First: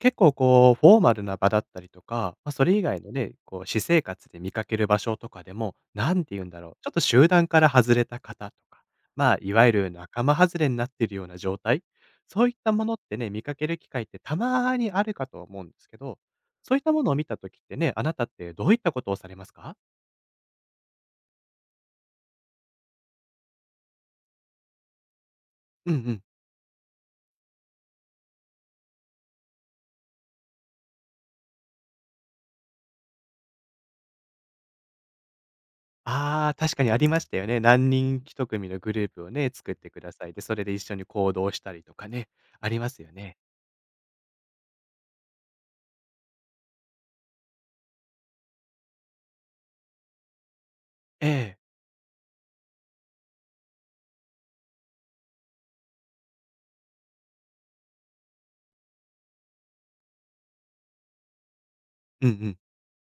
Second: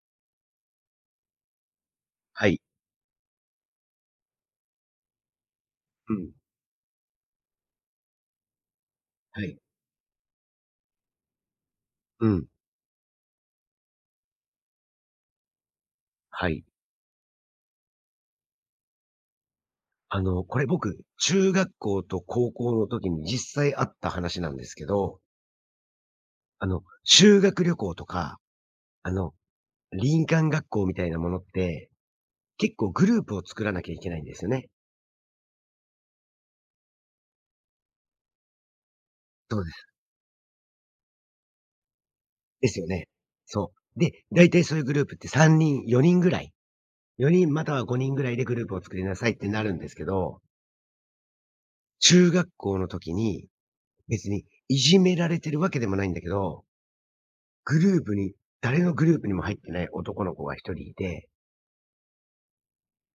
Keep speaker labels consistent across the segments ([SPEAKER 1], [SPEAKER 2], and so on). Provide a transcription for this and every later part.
[SPEAKER 1] 結構こう、フォーマルな場だったりとか、
[SPEAKER 2] は
[SPEAKER 1] まあ、
[SPEAKER 2] い。
[SPEAKER 1] それ以外のね、こう私生活で見かける場所とかでも、
[SPEAKER 2] う
[SPEAKER 1] なん
[SPEAKER 2] ん。
[SPEAKER 1] て言うんだろう、ちょっと集団から外れた方とか、まあ、
[SPEAKER 2] は
[SPEAKER 1] い
[SPEAKER 2] い。
[SPEAKER 1] わゆる仲間外れになっているような状態、
[SPEAKER 2] う
[SPEAKER 1] そ
[SPEAKER 2] ん。
[SPEAKER 1] ういったものってね、見かける機会ってたまにあるかと思うんですけど、
[SPEAKER 2] はい。
[SPEAKER 1] そういったものを見たときってね、あなたってどういったことをされますか？
[SPEAKER 2] これ僕、中学校と高校の時に実際あった話なんですけど、
[SPEAKER 1] うんうん。
[SPEAKER 2] あの、修学旅行とか、あの、林間学校みたいなものって、結構グループを作らなきゃいけないんですよね。
[SPEAKER 1] ああ、確かにありましたよね。何人一組のグループをね、
[SPEAKER 2] そうで
[SPEAKER 1] 作っ
[SPEAKER 2] す。
[SPEAKER 1] てください。で、それで一緒に行動したりとかね、
[SPEAKER 2] で
[SPEAKER 1] あ
[SPEAKER 2] す
[SPEAKER 1] り
[SPEAKER 2] よ
[SPEAKER 1] ます
[SPEAKER 2] ね。
[SPEAKER 1] よね。
[SPEAKER 2] そう。で、大体そういうグループって3人、4人ぐらい、4人または5人ぐらいでグループを作りなさいってなるんですけど、
[SPEAKER 1] ええ。
[SPEAKER 2] 中学校の時に、別にいじめられてるわけでもないんだけど、グループに、誰のグループにも入ってない男の子が一人いて、
[SPEAKER 1] うんうん。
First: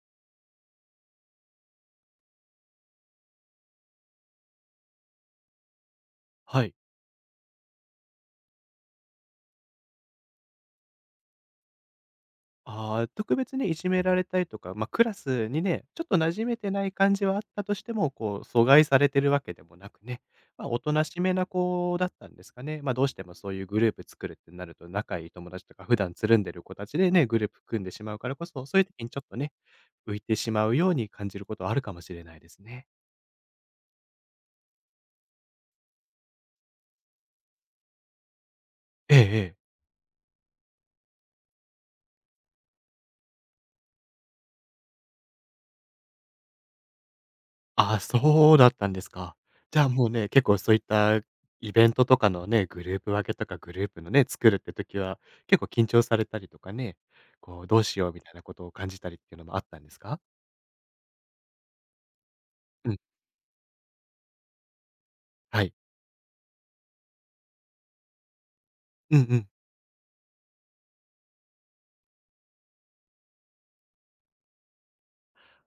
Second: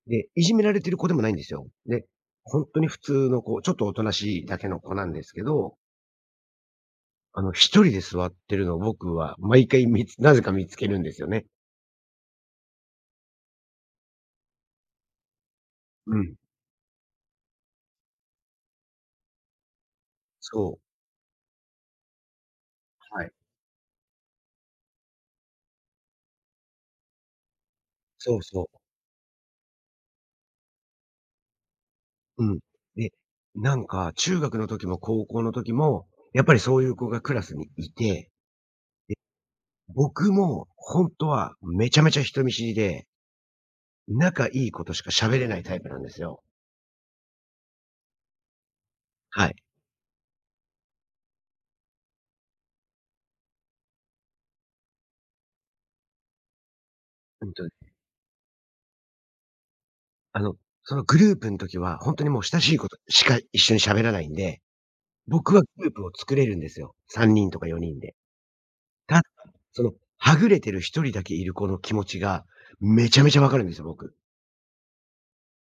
[SPEAKER 2] で、いじめられてる子でもないんですよ。で、ほんとに普通の子、ちょっとおとなしいだけの子なんですけど、
[SPEAKER 1] はい。
[SPEAKER 2] 一人で座ってるのを僕は毎回なぜか見つけるんですよね。
[SPEAKER 1] ああ、特別ね、いじめられたりとか、まあ、クラスにね、ちょっと
[SPEAKER 2] う
[SPEAKER 1] 馴
[SPEAKER 2] ん。
[SPEAKER 1] 染めてない感じはあったとしても、こう、阻害されてるわけでもなくね、まあ、
[SPEAKER 2] そ
[SPEAKER 1] お
[SPEAKER 2] う。
[SPEAKER 1] となしめな子だったんですかね。まあ、どうし
[SPEAKER 2] は
[SPEAKER 1] て
[SPEAKER 2] い。
[SPEAKER 1] もそういうグループ作るってなると、仲いい友達とか普段つるんでる子たちでね、グループ組んでしまうから
[SPEAKER 2] そう
[SPEAKER 1] こそ、
[SPEAKER 2] そ
[SPEAKER 1] そういう時にちょっとね、浮いてしまうように感じることはあるかもしれない
[SPEAKER 2] う。
[SPEAKER 1] で
[SPEAKER 2] うん。
[SPEAKER 1] すね。
[SPEAKER 2] で、なんか中学の時も高校の時も、やっぱりそういう子がクラスにいて、
[SPEAKER 1] ええええ。
[SPEAKER 2] 僕もほんとはめちゃめちゃ人見知りで、仲いい子としか喋れないタイプなんですよ。
[SPEAKER 1] ああ、そうだったんですか。
[SPEAKER 2] はい。
[SPEAKER 1] じゃあ、もうね、結構そういったイベントとかのね、グループ分けとかグループのね、作るって時は、結構緊張されたりとかね、
[SPEAKER 2] うん
[SPEAKER 1] こ
[SPEAKER 2] と
[SPEAKER 1] う、どうしようみたいなことを感じたりっていうのもあったんですか？
[SPEAKER 2] あの、そのグループの時は、本当にもう親しいこ
[SPEAKER 1] う
[SPEAKER 2] と
[SPEAKER 1] ん、
[SPEAKER 2] しか一緒に喋らないんで、僕
[SPEAKER 1] は
[SPEAKER 2] は
[SPEAKER 1] い。
[SPEAKER 2] グループを作れるんですよ。3人とか4人で。た
[SPEAKER 1] うん
[SPEAKER 2] だ、
[SPEAKER 1] うん。
[SPEAKER 2] その、はぐれてる1人だけいる子の気持ちが、めちゃめちゃわかるんですよ、僕。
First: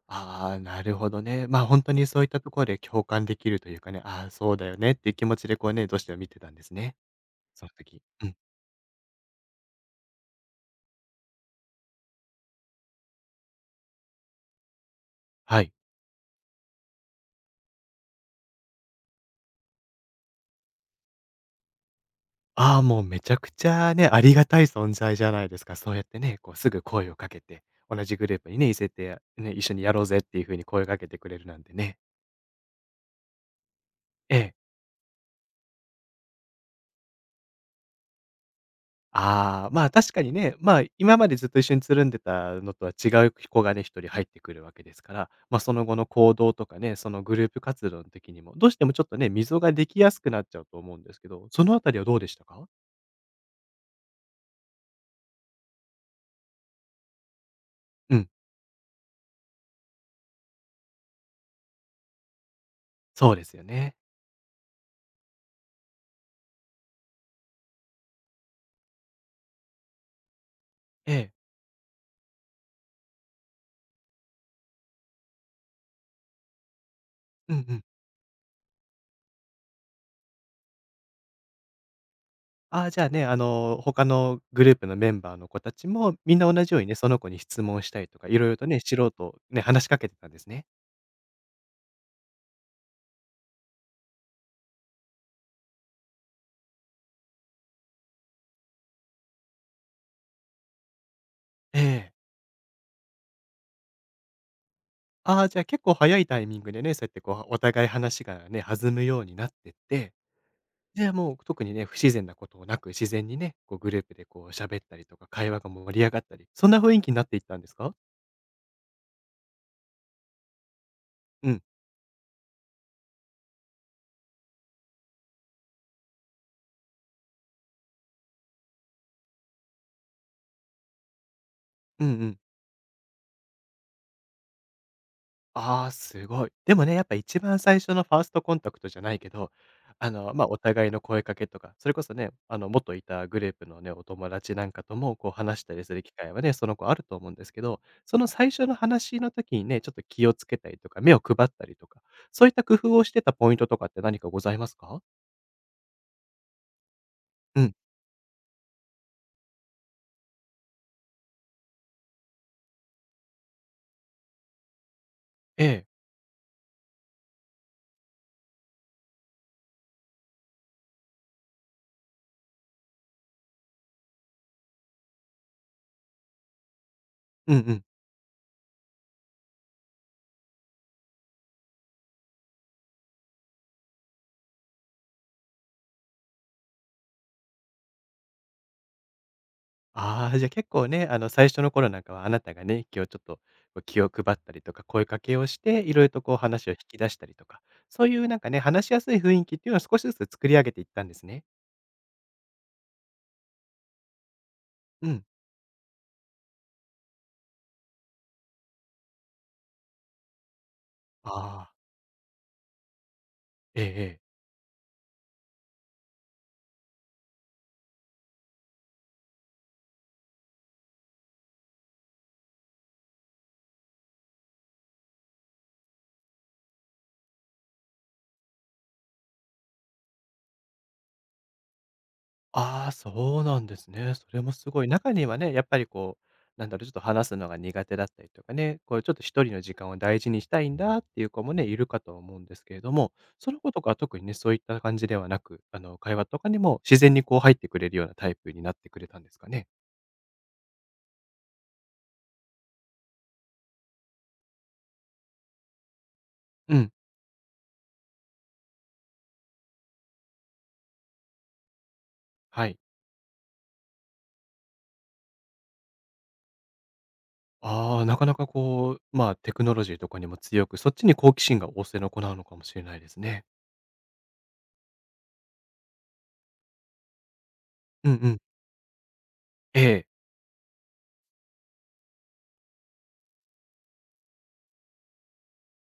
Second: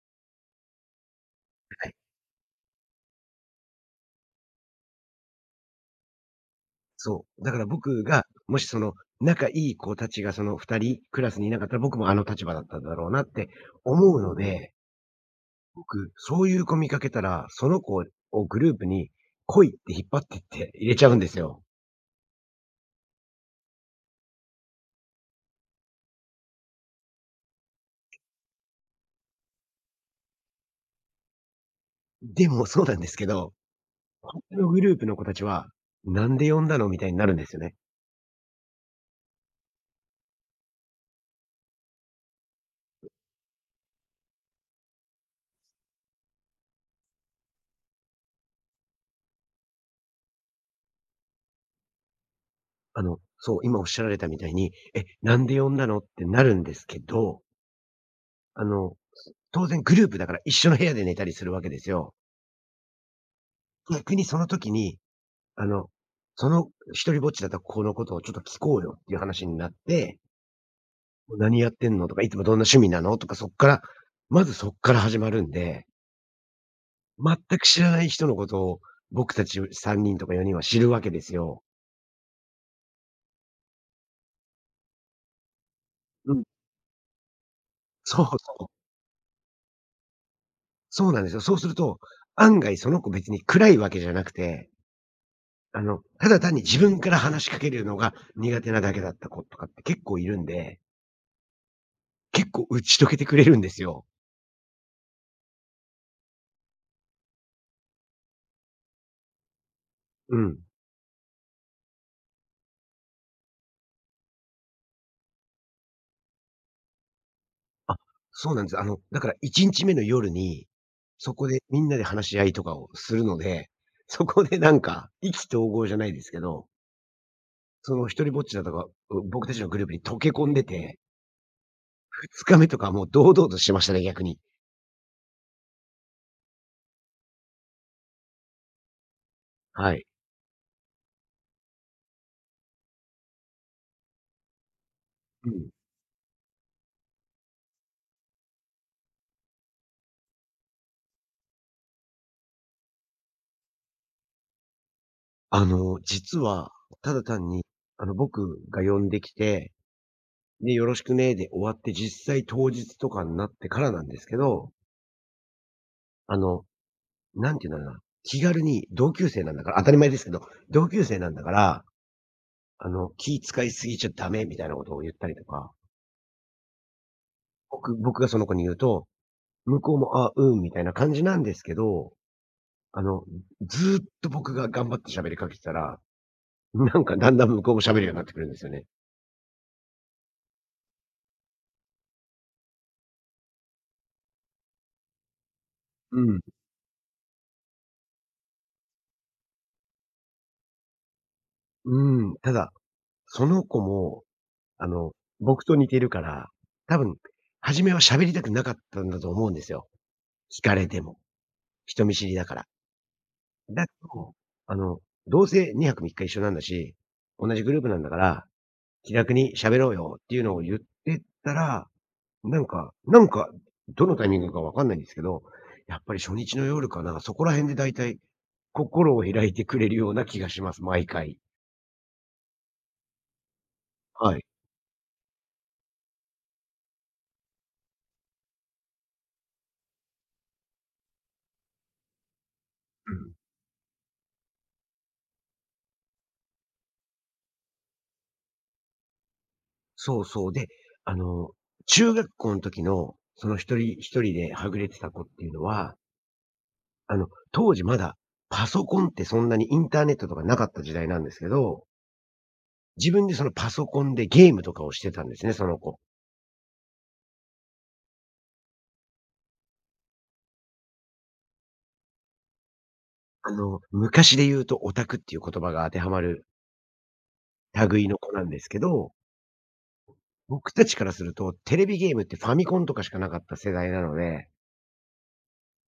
[SPEAKER 1] ああ、なるほどね。まあ、本
[SPEAKER 2] は
[SPEAKER 1] 当
[SPEAKER 2] い。
[SPEAKER 1] にそういったところで共感できるというかね、ああ、そうだよねっていう気持ちでこうね、どうしても見てたんですね。
[SPEAKER 2] そう。だから
[SPEAKER 1] その
[SPEAKER 2] 僕
[SPEAKER 1] 時。
[SPEAKER 2] が、
[SPEAKER 1] うん、
[SPEAKER 2] もし仲いい子たちがその2人、クラスにいなかったら、僕もあの立場だったんだろうなって思うので、
[SPEAKER 1] はい。
[SPEAKER 2] 僕、そういう子見かけたら、その子をグループに来いって引っ張ってって入れちゃうんですよ。
[SPEAKER 1] ああ、もうめちゃくちゃね、ありがたい存在じゃないですか。そうやってね、こうすぐ声をかけて、同じグループにね、いせて、ね、一緒にやろうぜっていう風に声をかけてくれるなんてね。
[SPEAKER 2] でも、そうなんですけど
[SPEAKER 1] え
[SPEAKER 2] 他
[SPEAKER 1] え。
[SPEAKER 2] のグループの子たちは、「なんで呼んだの？」みたいになるんですよね。
[SPEAKER 1] ああ、まあ、確かにね、まあ、今までずっと一緒につるんでたのとは違う子がね、一人入ってくるわけですから、ま、あその後の行動とかね、そのグループ活動の時にも、どうしてもちょっとね、溝ができやすくなっちゃうと思うんですけど、そのあたりはどうでしたか？
[SPEAKER 2] そう、今おっしゃられたみたいに、「え、なんで呼んだの？」ってなるんですけど、
[SPEAKER 1] うん、
[SPEAKER 2] あの、当然グループだから一緒の部屋で寝たりするわけですよ。
[SPEAKER 1] そうですよね。
[SPEAKER 2] 逆にその時に、あの、その一人ぼっちだった子のことをちょっと聞こうよっていう話になって、
[SPEAKER 1] ええ。
[SPEAKER 2] 「何やってんの？」とか、「いつもどんな趣味なの？」とか、そっから、まずそっから始まるんで、全
[SPEAKER 1] うんう
[SPEAKER 2] く知
[SPEAKER 1] ん。
[SPEAKER 2] らない人のことを僕たち3人とか4人は知るわけですよ。
[SPEAKER 1] ああ、じゃあね、他のグループのメンバーの子たちも、
[SPEAKER 2] う
[SPEAKER 1] みん
[SPEAKER 2] ん。
[SPEAKER 1] な同じようにね、その子に質問したりと
[SPEAKER 2] そう
[SPEAKER 1] か、いろい
[SPEAKER 2] そ
[SPEAKER 1] ろ
[SPEAKER 2] う。
[SPEAKER 1] とね、素人、ね、話しかけてたんですね。
[SPEAKER 2] そうなんですよ。そうすると、案外その子別に暗いわけじゃなくて、ただ単に自分から話しかけるのが苦手なだけだった子とかって結構いるんで、
[SPEAKER 1] ええ。
[SPEAKER 2] 結構打ち解けてくれるんですよ。
[SPEAKER 1] ああ、じゃあ結構早いタイミングでね、そうやってこう、お互い話がね、弾むようになってって、
[SPEAKER 2] うん。
[SPEAKER 1] で、もう特にね、不自然なことなく自然にね、こうグループでこう喋ったりとか、会話が盛り上がったり、そんな雰囲気になっていったんですか？
[SPEAKER 2] あ、そうなんです。あの、だから1日目の夜に、そこ
[SPEAKER 1] う
[SPEAKER 2] で
[SPEAKER 1] ん。
[SPEAKER 2] みんなで話し合いとかをするので、そこでなんか、意気投合じゃないですけど、その一人ぼっちだとか、僕たちのグループに溶け込んでて、
[SPEAKER 1] うんうん。
[SPEAKER 2] 2日目とかはもう堂々としてましたね、逆に。
[SPEAKER 1] ああ、すごい。でもね、やっぱ一番最初のファーストコンタクトじゃないけど、
[SPEAKER 2] はい。
[SPEAKER 1] まあ、お互いの声かけとか、それこそね、元いたグループのね、お友達なんかとも、こう
[SPEAKER 2] う
[SPEAKER 1] 話し
[SPEAKER 2] ん。
[SPEAKER 1] たりする機会はね、その子あると思うんですけど、その最初の話の時にね、ちょっと気をつけたりとか、目を配ったりとか、そういった工夫をしてたポイントとかって何かございますか？
[SPEAKER 2] 実は、ただ単
[SPEAKER 1] う
[SPEAKER 2] に、
[SPEAKER 1] ん。
[SPEAKER 2] 僕が呼んできて、で、よろしくねで終わって、実際当日とかになってからなんですけど、
[SPEAKER 1] ええ。
[SPEAKER 2] あの、なんていうんだろうな、気軽に同級生なんだから、当たり前ですけど、同級生なんだから、気使いすぎちゃダメみたいなことを言ったりとか、
[SPEAKER 1] うんうん。
[SPEAKER 2] 僕がその子に言うと、向こうも、あ、うん、みたいな感じなんですけど、あの、ずーっと僕が頑張って喋りかけてたら、なんかだんだん向こうも喋るようになってくるんですよね。
[SPEAKER 1] ああ、じゃ、結構ね、最初の頃なんかはあなたがね、気をちょっと、こう、気を配ったりとか、声かけをして、色々
[SPEAKER 2] う
[SPEAKER 1] とこう
[SPEAKER 2] ん、
[SPEAKER 1] 話を引き出したりとか、そういうなんかね、話しやすい雰囲気っていうのを少しずつ作り上げていったんですね。
[SPEAKER 2] うん。ただその子も、あ
[SPEAKER 1] う
[SPEAKER 2] の、
[SPEAKER 1] ん。
[SPEAKER 2] 僕と似てるから、多分、初めは喋りたくなかったんだと思うんですよ。聞かれても。
[SPEAKER 1] ああ、
[SPEAKER 2] 人見知りだから。
[SPEAKER 1] え
[SPEAKER 2] だけ
[SPEAKER 1] えええ。
[SPEAKER 2] ど、あの、どうせ2泊3日一緒なんだし、同じグループなんだから、気楽に喋ろうよっていうのを言ってったら、なんか、どのタイミングかわかんないんですけど、やっぱり初日の夜かな、そこら辺でだいたい心を開いてくれるような気がします、毎回。
[SPEAKER 1] ああ、そうなんですね。そ
[SPEAKER 2] は
[SPEAKER 1] れ
[SPEAKER 2] い。
[SPEAKER 1] もすごい。中にはね、やっぱりこう、なんだろう、ちょっと話すのが苦手だったりとかね、こうちょっと一人の時間を大事にしたいんだっていう子もね、いるかと思うんですけれど
[SPEAKER 2] う
[SPEAKER 1] も、
[SPEAKER 2] ん。
[SPEAKER 1] その子とかは特にね、そういった感じではなく、会話とかにも自然にこう入ってくれるようなタイプになってくれたんですかね。
[SPEAKER 2] そうそう。で、あの、中学校の時の、その一人一人ではぐれてた子っていうのは、
[SPEAKER 1] うん。
[SPEAKER 2] 当時まだパソコンってそんなにインターネットとかなかった時代なんですけど、
[SPEAKER 1] はい。
[SPEAKER 2] 自分でそのパソコンでゲームとかをしてたんですね、その子。
[SPEAKER 1] ああ、なかなかこう、まあ、テクノロジーとかにも強く、そっちに好奇心が旺盛な子なのかもしれないですね。
[SPEAKER 2] あの、昔で言うとオタクっていう言葉が当てはまる類
[SPEAKER 1] うん
[SPEAKER 2] の
[SPEAKER 1] う
[SPEAKER 2] 子
[SPEAKER 1] ん。
[SPEAKER 2] なんですけど、
[SPEAKER 1] ええ。
[SPEAKER 2] 僕たちからするとテレビゲームってファミコンとかしかなかった世代なので、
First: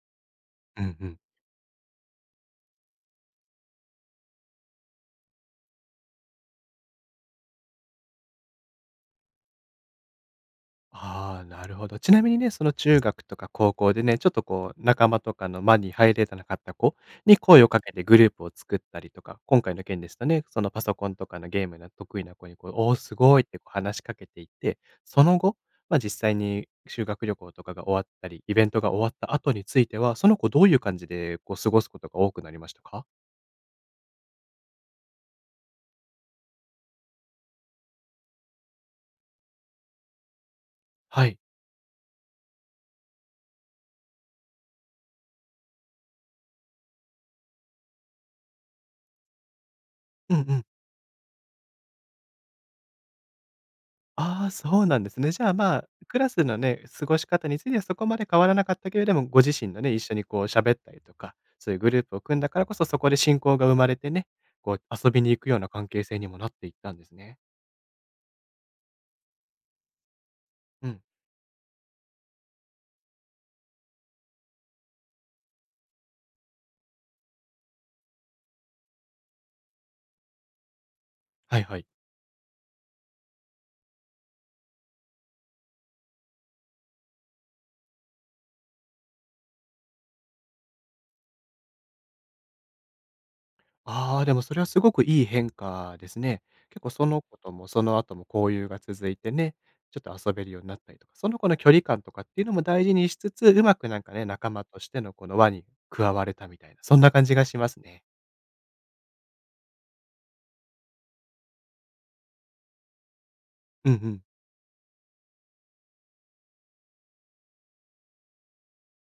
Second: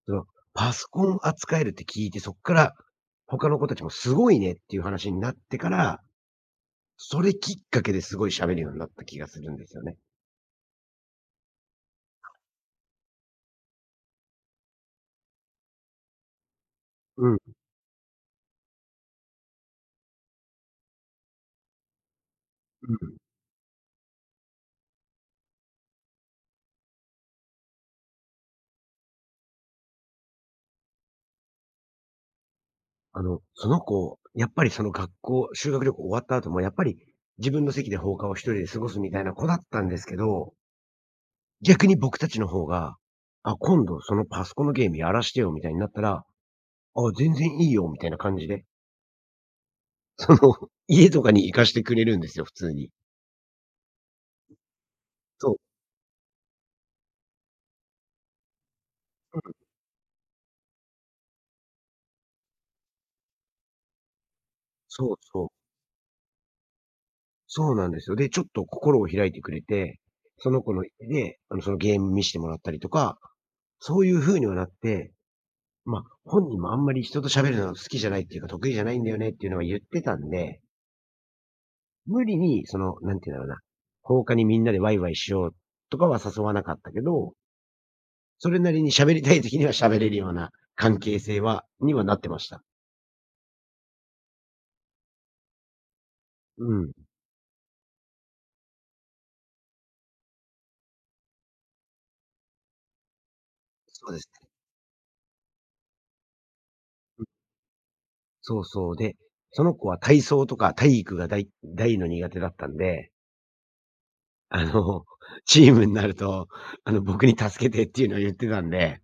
[SPEAKER 2] そのパ
[SPEAKER 1] う
[SPEAKER 2] ソ
[SPEAKER 1] ん
[SPEAKER 2] コ
[SPEAKER 1] う
[SPEAKER 2] ン
[SPEAKER 1] ん。
[SPEAKER 2] 扱えるって聞いて、そっから他の子たちもすごいねっていう話になってから、それきっかけですごい喋るようになった気がするんですよね。
[SPEAKER 1] ああ、なるほど。ちなみにね、その中学とか高校でね、ちょっとこう仲間とかの間に入れてなかった子
[SPEAKER 2] うん、う
[SPEAKER 1] に
[SPEAKER 2] ん。
[SPEAKER 1] 声をかけてグループを作ったりとか、今回の件ですとね、そのパソコンとかのゲームが得意な子にこう、おお、すごいってこう話しかけていって、その後、ま、実際に修学旅行とかが終わったり、イベントが終わった後については、その子どういう感じでこう過ごすことが多くなりましたか？
[SPEAKER 2] その子、やっぱりその学校、修学旅行終わった後もやっぱり自分の席で放課を一人で過ごすみたいな子だったんですけど、
[SPEAKER 1] はい。
[SPEAKER 2] 逆に僕たちの方が、あ、今度そのパソコンのゲームやらしてよみたいになったら、あ、全然いいよみたいな感じで、そ
[SPEAKER 1] うん
[SPEAKER 2] の、
[SPEAKER 1] うん。
[SPEAKER 2] 家とかに行かしてくれるんですよ、普通に。
[SPEAKER 1] ああ、そうなんですね。じゃ
[SPEAKER 2] そ
[SPEAKER 1] あ、
[SPEAKER 2] う、
[SPEAKER 1] まあ、クラスのね、過ごし方についてはそこまで変わらなかったけれども、ご自身のね、一緒にこう喋ったりとか、そういうグループを組んだからこそ、そこで親交が生まれてね、こう遊
[SPEAKER 2] そう
[SPEAKER 1] びに行
[SPEAKER 2] そう。
[SPEAKER 1] くような関係性にもなっていったんですね。
[SPEAKER 2] そうなんですよ。で、ちょっと心を開いてくれて、その子の
[SPEAKER 1] う
[SPEAKER 2] 家
[SPEAKER 1] ん。
[SPEAKER 2] で、そのゲーム見してもらったりとかそういう風にはなって、まあ、本人もあんまり人と喋るのが好きじゃないっていうか、得意じゃないんだよねっていうのは言ってたんで、
[SPEAKER 1] はいはい。
[SPEAKER 2] 無理になんて言うんだろうな、放課にみんなでワイワイしようとかは誘わなかったけど、それなりに喋りたい時には喋れるような関係性ははなってました。
[SPEAKER 1] ああ、でもそれはすごくいい変化ですね。
[SPEAKER 2] う
[SPEAKER 1] 結構
[SPEAKER 2] ん。
[SPEAKER 1] その子ともその後も交友が続いてね、ちょっと遊べるようになったりとか、その子の距離感とかっていうのも大事にしつつ、うまくなん
[SPEAKER 2] そう
[SPEAKER 1] か
[SPEAKER 2] で
[SPEAKER 1] ね、
[SPEAKER 2] すね。
[SPEAKER 1] 仲間としてのこの輪に加われたみたいな、そんな感じがしますね。
[SPEAKER 2] そうそう。で、その子は体操とか体育が大大の苦手だったんで、
[SPEAKER 1] うんうん。
[SPEAKER 2] あの、チームになると、僕に助けてっていうのを言ってたんで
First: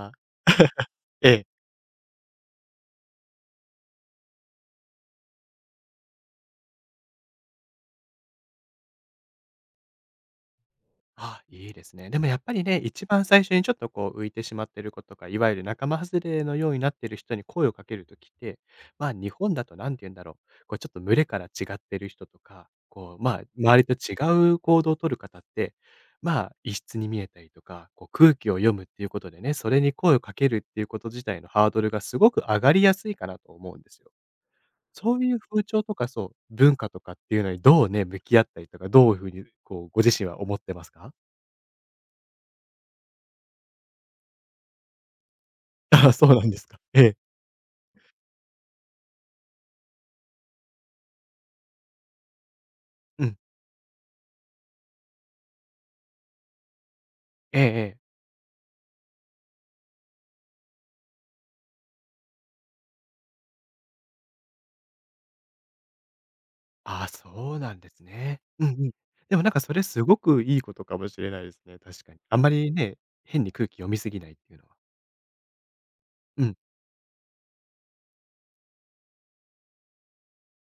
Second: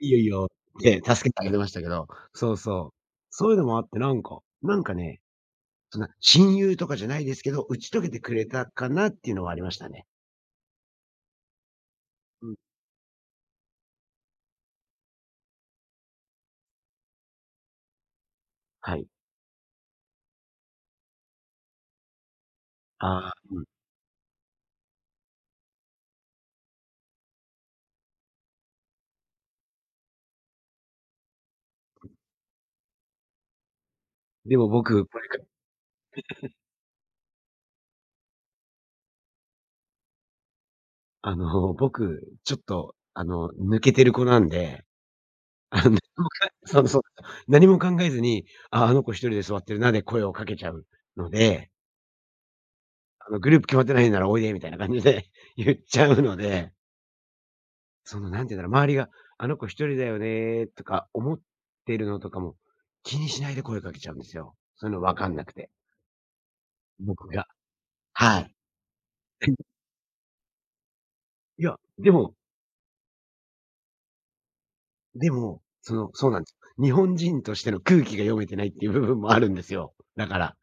[SPEAKER 2] いい
[SPEAKER 1] あ、
[SPEAKER 2] よいいよって
[SPEAKER 1] え
[SPEAKER 2] 助けて
[SPEAKER 1] え。
[SPEAKER 2] あげましたけど、そうそう。そういうのもあって、なんかね、そんな親友とかじゃないですけど、打ち解けてくれたかなっていうのはありましたね。
[SPEAKER 1] あ、いいですね。でもやっ
[SPEAKER 2] う
[SPEAKER 1] ぱ
[SPEAKER 2] ん。
[SPEAKER 1] りね、一番最初にちょっとこう浮いてしまってる子とか、いわゆる仲間外れのようになってる人に声をかけるときって、
[SPEAKER 2] はい。
[SPEAKER 1] まあ、日本だと何て言うんだろう、こうちょっと群れから違ってる人とか、こう、
[SPEAKER 2] ああ、
[SPEAKER 1] まあ、
[SPEAKER 2] うん。
[SPEAKER 1] 周りと違う行動を取る方って、まあ、異質に見えたりとか、こう空気を読むっていうことでね、それに声をかけるっていうこと自体のハードルがすごく上がりやすいかなと思うんですよ。
[SPEAKER 2] でも僕、
[SPEAKER 1] そ
[SPEAKER 2] こ
[SPEAKER 1] う
[SPEAKER 2] れ
[SPEAKER 1] い
[SPEAKER 2] か
[SPEAKER 1] う風潮とか、そう、文化とかっていうのにどうね、向き合ったりとか、どういうふうにこう、ご自身は思ってますか？
[SPEAKER 2] 僕、ちょっと、抜けてる子なんで、何
[SPEAKER 1] ああ、そ
[SPEAKER 2] も
[SPEAKER 1] うな
[SPEAKER 2] か
[SPEAKER 1] んですか。
[SPEAKER 2] そうそう。
[SPEAKER 1] ええ。
[SPEAKER 2] 何も考えずに、ああ、の子一人で座ってるなで声をかけちゃうので、
[SPEAKER 1] うん。
[SPEAKER 2] グループ決まってないならおいでみたいな感じで 言っちゃうので
[SPEAKER 1] ええええ。
[SPEAKER 2] なんて言うんだろう、周りが、あの子一人だよねとか思ってるのとかも、気にしないで声かけちゃうんですよ。そういうの分かんなくて、
[SPEAKER 1] ああ、
[SPEAKER 2] 僕が。
[SPEAKER 1] そうなんです
[SPEAKER 2] は
[SPEAKER 1] ね。
[SPEAKER 2] い。
[SPEAKER 1] うんうん。でもなんか それすごくいいことかもしれないです
[SPEAKER 2] いや、
[SPEAKER 1] ね、確
[SPEAKER 2] で
[SPEAKER 1] かに。
[SPEAKER 2] も
[SPEAKER 1] あんまりね、変に空気読みすぎないっていうのは。
[SPEAKER 2] でも、その、そうなん
[SPEAKER 1] う
[SPEAKER 2] です
[SPEAKER 1] ん。
[SPEAKER 2] よ。日本人としての空気が読めてないっていう部分もあるんですよ。だから、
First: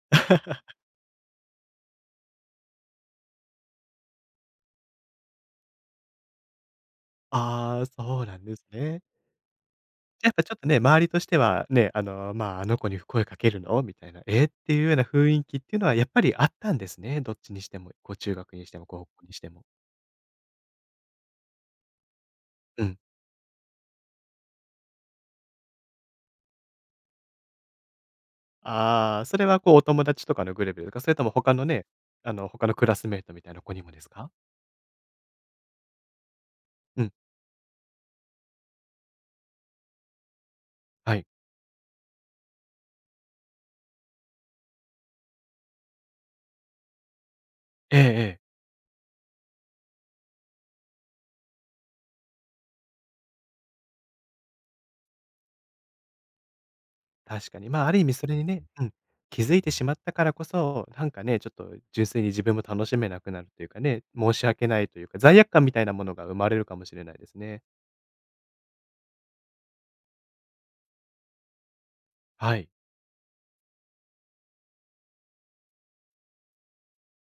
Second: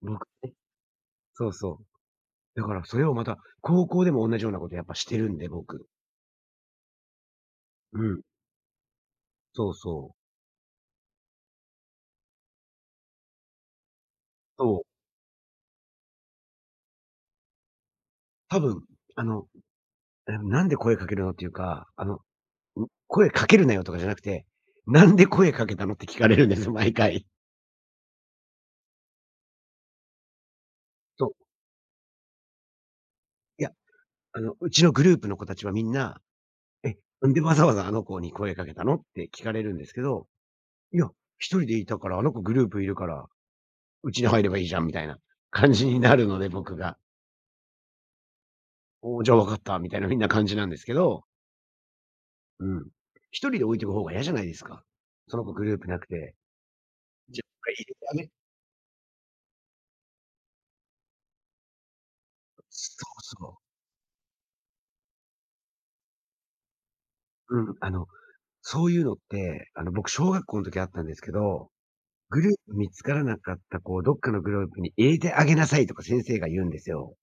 [SPEAKER 2] 僕 そうそう。だからそれをまた、高校でも同じようなことやっぱしてるんで、僕。
[SPEAKER 1] ああ、
[SPEAKER 2] うん。
[SPEAKER 1] そうなんですね。
[SPEAKER 2] そうそう。
[SPEAKER 1] やっぱちょっとね、周りとしてはね、まあ、あの子に声かけるの？みたいな、ええって
[SPEAKER 2] そ
[SPEAKER 1] いうよう
[SPEAKER 2] う、
[SPEAKER 1] な雰囲気っていうのはやっぱりあったんですね、どっちにしても、こう中学
[SPEAKER 2] 多
[SPEAKER 1] にして
[SPEAKER 2] 分、
[SPEAKER 1] も高校
[SPEAKER 2] あ
[SPEAKER 1] にし
[SPEAKER 2] の、
[SPEAKER 1] ても。
[SPEAKER 2] なんで声かけるのっていうか、
[SPEAKER 1] うん。
[SPEAKER 2] 声かけるなよとかじゃなくて、なんで声かけたのって聞かれるんですよ、毎回。
[SPEAKER 1] ああ、それはこうお友達とかのグループとか、それと
[SPEAKER 2] そ
[SPEAKER 1] も
[SPEAKER 2] う。
[SPEAKER 1] 他のね、他のクラスメイトみたい
[SPEAKER 2] い
[SPEAKER 1] な
[SPEAKER 2] や、
[SPEAKER 1] 子にもですか？
[SPEAKER 2] あの、うちのグループの子たちはみんな、え、
[SPEAKER 1] うん、
[SPEAKER 2] なんでわざわざあの子に声かけたのって聞かれるんですけど、いや、
[SPEAKER 1] はい。
[SPEAKER 2] 一人でいたから、あの子グループいるから、うちに入ればいいじゃんみたいな 感じになるので、僕が。
[SPEAKER 1] ええええ。
[SPEAKER 2] おお、じゃあわかったみたいな、みんな感じなんですけど、うん。一人で置いとく方が嫌じゃないですか。その子グループなくて。じゃ、
[SPEAKER 1] 確かに、
[SPEAKER 2] あい
[SPEAKER 1] まあ、あ
[SPEAKER 2] る
[SPEAKER 1] る意
[SPEAKER 2] た
[SPEAKER 1] 味そ
[SPEAKER 2] め
[SPEAKER 1] れにね、うん、気づいてしまったからこそ、なんかね、ちょっと純粋に自分も楽
[SPEAKER 2] そ
[SPEAKER 1] しめ
[SPEAKER 2] う
[SPEAKER 1] なくなる
[SPEAKER 2] そ
[SPEAKER 1] というかね、申し訳ないというか、罪悪感みたいなものが生まれるかもしれないです
[SPEAKER 2] う。う
[SPEAKER 1] ね。
[SPEAKER 2] ん、あの、そういうのって、あの、僕、小学校の時あったんですけど、グルー
[SPEAKER 1] はい。
[SPEAKER 2] プ見つからなかった、こう、どっかのグループに入れてあげなさいとか先生が言うんですよ。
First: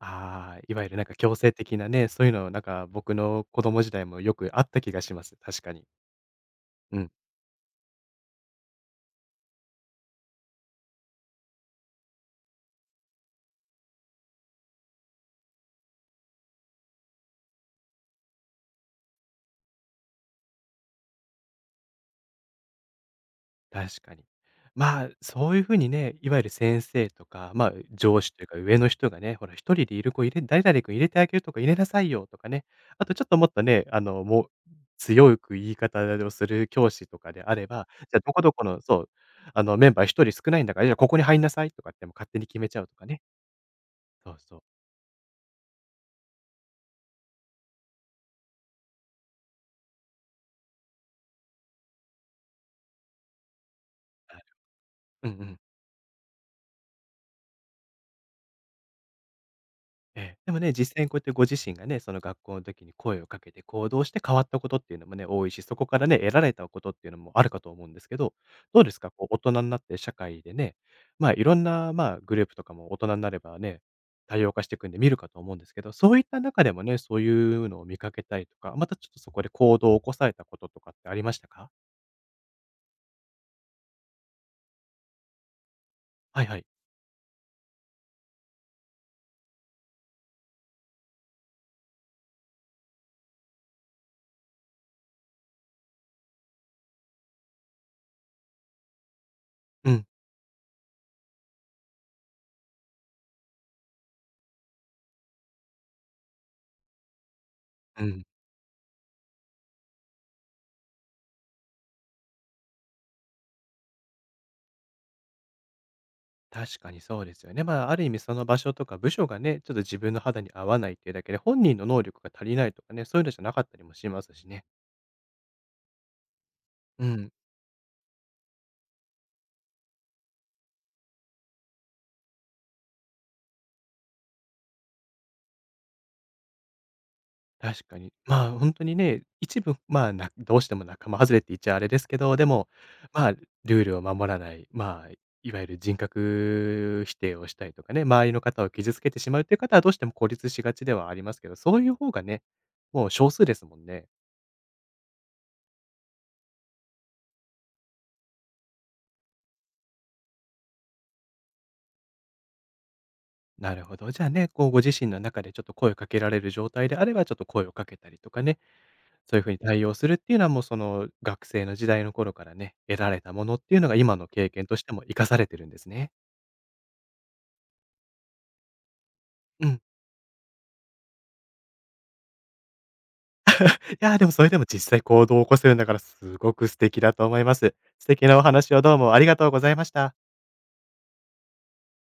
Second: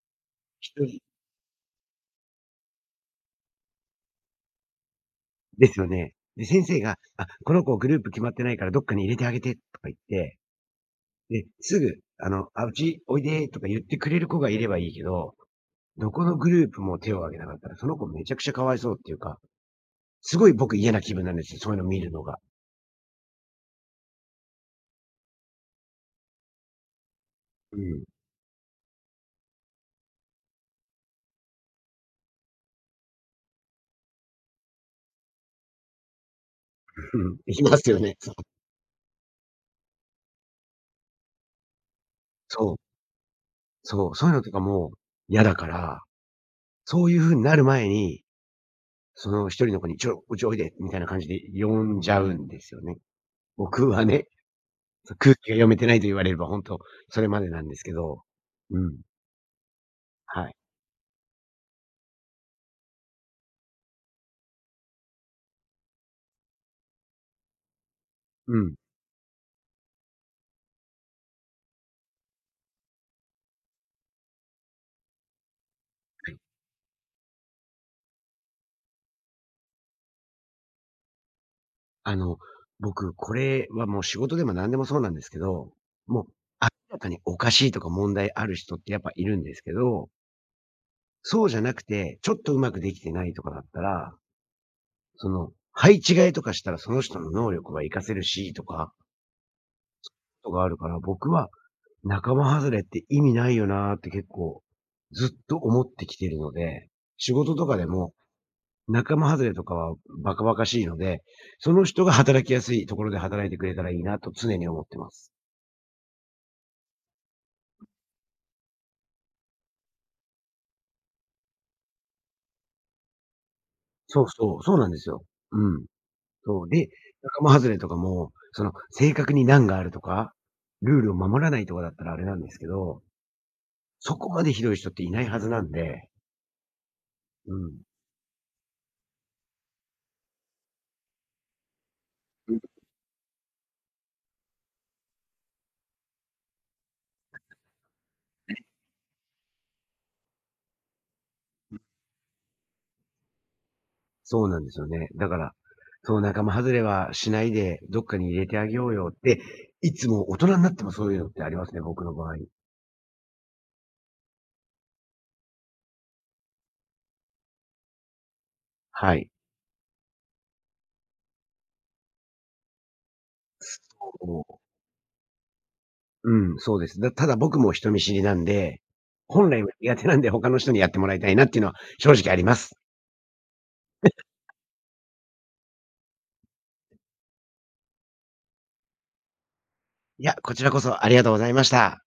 [SPEAKER 1] ああ、
[SPEAKER 2] 一
[SPEAKER 1] いわゆる
[SPEAKER 2] 人
[SPEAKER 1] なんか強制的なね、そういうのなんか僕の子供時代もよくあった気がします。確
[SPEAKER 2] で
[SPEAKER 1] か
[SPEAKER 2] す
[SPEAKER 1] に。
[SPEAKER 2] よね。で、先生が、
[SPEAKER 1] うん。
[SPEAKER 2] あ、この子グループ決まってないからどっかに入れてあげてとか言って、で、すぐ、あの、あ、うちおいでとか言ってくれる子がいればいいけど、どこのグループも手を挙げなかったら、その子めちゃくちゃかわいそうっていうか、すごい僕嫌な気分なんですよ、そういうの見るのが。
[SPEAKER 1] 確かに。まあ、そういう風にね、いわゆる先生とか、まあ、
[SPEAKER 2] うん。
[SPEAKER 1] 上司というか上の人がね、ほら一人でいる子入れ誰々君入れてあげるとか入れなさいよとかね、あとちょっともっとね、もう強く言い方をする教師 と
[SPEAKER 2] う
[SPEAKER 1] か
[SPEAKER 2] ん。
[SPEAKER 1] であ
[SPEAKER 2] い
[SPEAKER 1] れ
[SPEAKER 2] ま
[SPEAKER 1] ば、
[SPEAKER 2] すよね。
[SPEAKER 1] じゃあ、
[SPEAKER 2] そ
[SPEAKER 1] ど
[SPEAKER 2] う。
[SPEAKER 1] こどこのそう、メンバー一人少ないんだから、じゃあここに入んなさいとかっても勝手に決めちゃうとかね。
[SPEAKER 2] そう。そうい
[SPEAKER 1] そ
[SPEAKER 2] う
[SPEAKER 1] う
[SPEAKER 2] のと
[SPEAKER 1] そ
[SPEAKER 2] か
[SPEAKER 1] う。
[SPEAKER 2] も嫌だから、そういう風になる前に、その一人の子に、ちょ、こっちおいで、みたいな感じで呼んじゃうんですよね。僕はね、
[SPEAKER 1] ある。
[SPEAKER 2] そ、
[SPEAKER 1] うん
[SPEAKER 2] 空
[SPEAKER 1] う
[SPEAKER 2] 気が
[SPEAKER 1] ん。
[SPEAKER 2] 読めてないと言われれば、ほんとそれまでなんですけど。うん、
[SPEAKER 1] ええ、
[SPEAKER 2] は
[SPEAKER 1] で
[SPEAKER 2] い。
[SPEAKER 1] もね、実際にこうやってご自身がね、その学校の時に声をかけて行動して変わったことっていうのもね、多いし、そこからね、得られたことっていうのもあるかと思うんですけど、
[SPEAKER 2] うん、はい。
[SPEAKER 1] どうですか？こう、大人になって社会でね、まあ、いろんな、まあ、グループとかも大人になればね、多様化していくんで見るかと思うんですけど、そういった中でもね、そういうのを見かけたりとか、またちょっとそこで行動を起こされたこととかってありましたか？
[SPEAKER 2] あの、僕、これはもう仕事でも何でもそうなんですけど、もう
[SPEAKER 1] はいはい。
[SPEAKER 2] 明らかにおかしいとか問題ある人ってやっぱいるんですけど、そうじゃなくて、ちょっとうまくできてないとかだったら、その、配置換えとかしたらその人の能力は活かせるしとか、
[SPEAKER 1] うん、
[SPEAKER 2] とがあるから、僕は仲間外れって意味ないよなーって結構、ずっと思ってきてるので、仕事とかで
[SPEAKER 1] う
[SPEAKER 2] も
[SPEAKER 1] ん。
[SPEAKER 2] 仲間外れとかはバカバカしいので、その人が働きやすいところで働いてくれたらいいなと常に思ってます。
[SPEAKER 1] 確かにそうですよね。まあ、ある意味その場所とか部署がね、ちょっと自分の肌に合わないっていうだけで、本人の能力が足りないとかね、そういうのじゃなかったりもしま
[SPEAKER 2] そう
[SPEAKER 1] すし
[SPEAKER 2] そう、
[SPEAKER 1] ね。
[SPEAKER 2] そうなんですよ。うん。そう。で、
[SPEAKER 1] うん、
[SPEAKER 2] 仲間外れとかも、その正確に難があるとか、ルールを守らないとかだったらあれなんですけど、そこまでひどい人っていないはずなんで、うん。
[SPEAKER 1] 確かに。まあ、本当にね、一部、まあ、などうしても仲間外れって言っちゃあれですけど、でも、まあ、ルールを守らない、まあ、いわゆる人格否定をしたりとかね、周りの方を傷つけてしまうっていう方はどうしても孤立しがちではありますけど、そういう方がね、もう少数ですもんね。
[SPEAKER 2] そうなんですよね。だから、そう、仲間外れはしないで、どっかに入れてあげようよって、いつも大人になってもそういうのってありますね、僕の場合。
[SPEAKER 1] なるほど。じゃあね、こうご自身の中でちょっと声をかけられる状態であれば、ちょっと声をかけたりとかね、
[SPEAKER 2] はい。
[SPEAKER 1] そういう風に対応するっていうのはもうその学生の時代の頃からね、得られたものっていうのが今の経
[SPEAKER 2] こ
[SPEAKER 1] 験としても活かされてるんですね。
[SPEAKER 2] う、うん、そうです。だただ僕も人見知りなんで、本来
[SPEAKER 1] う
[SPEAKER 2] は
[SPEAKER 1] ん。
[SPEAKER 2] 苦手なんで他の人にやってもらいたいなっていうのは正直あります。
[SPEAKER 1] いやー、でもそれでも実際行動を起こせるんだからすごく素敵だと思います。素敵なお話をどうもありがとうございました。
[SPEAKER 2] いや、こちらこそありがとうございました。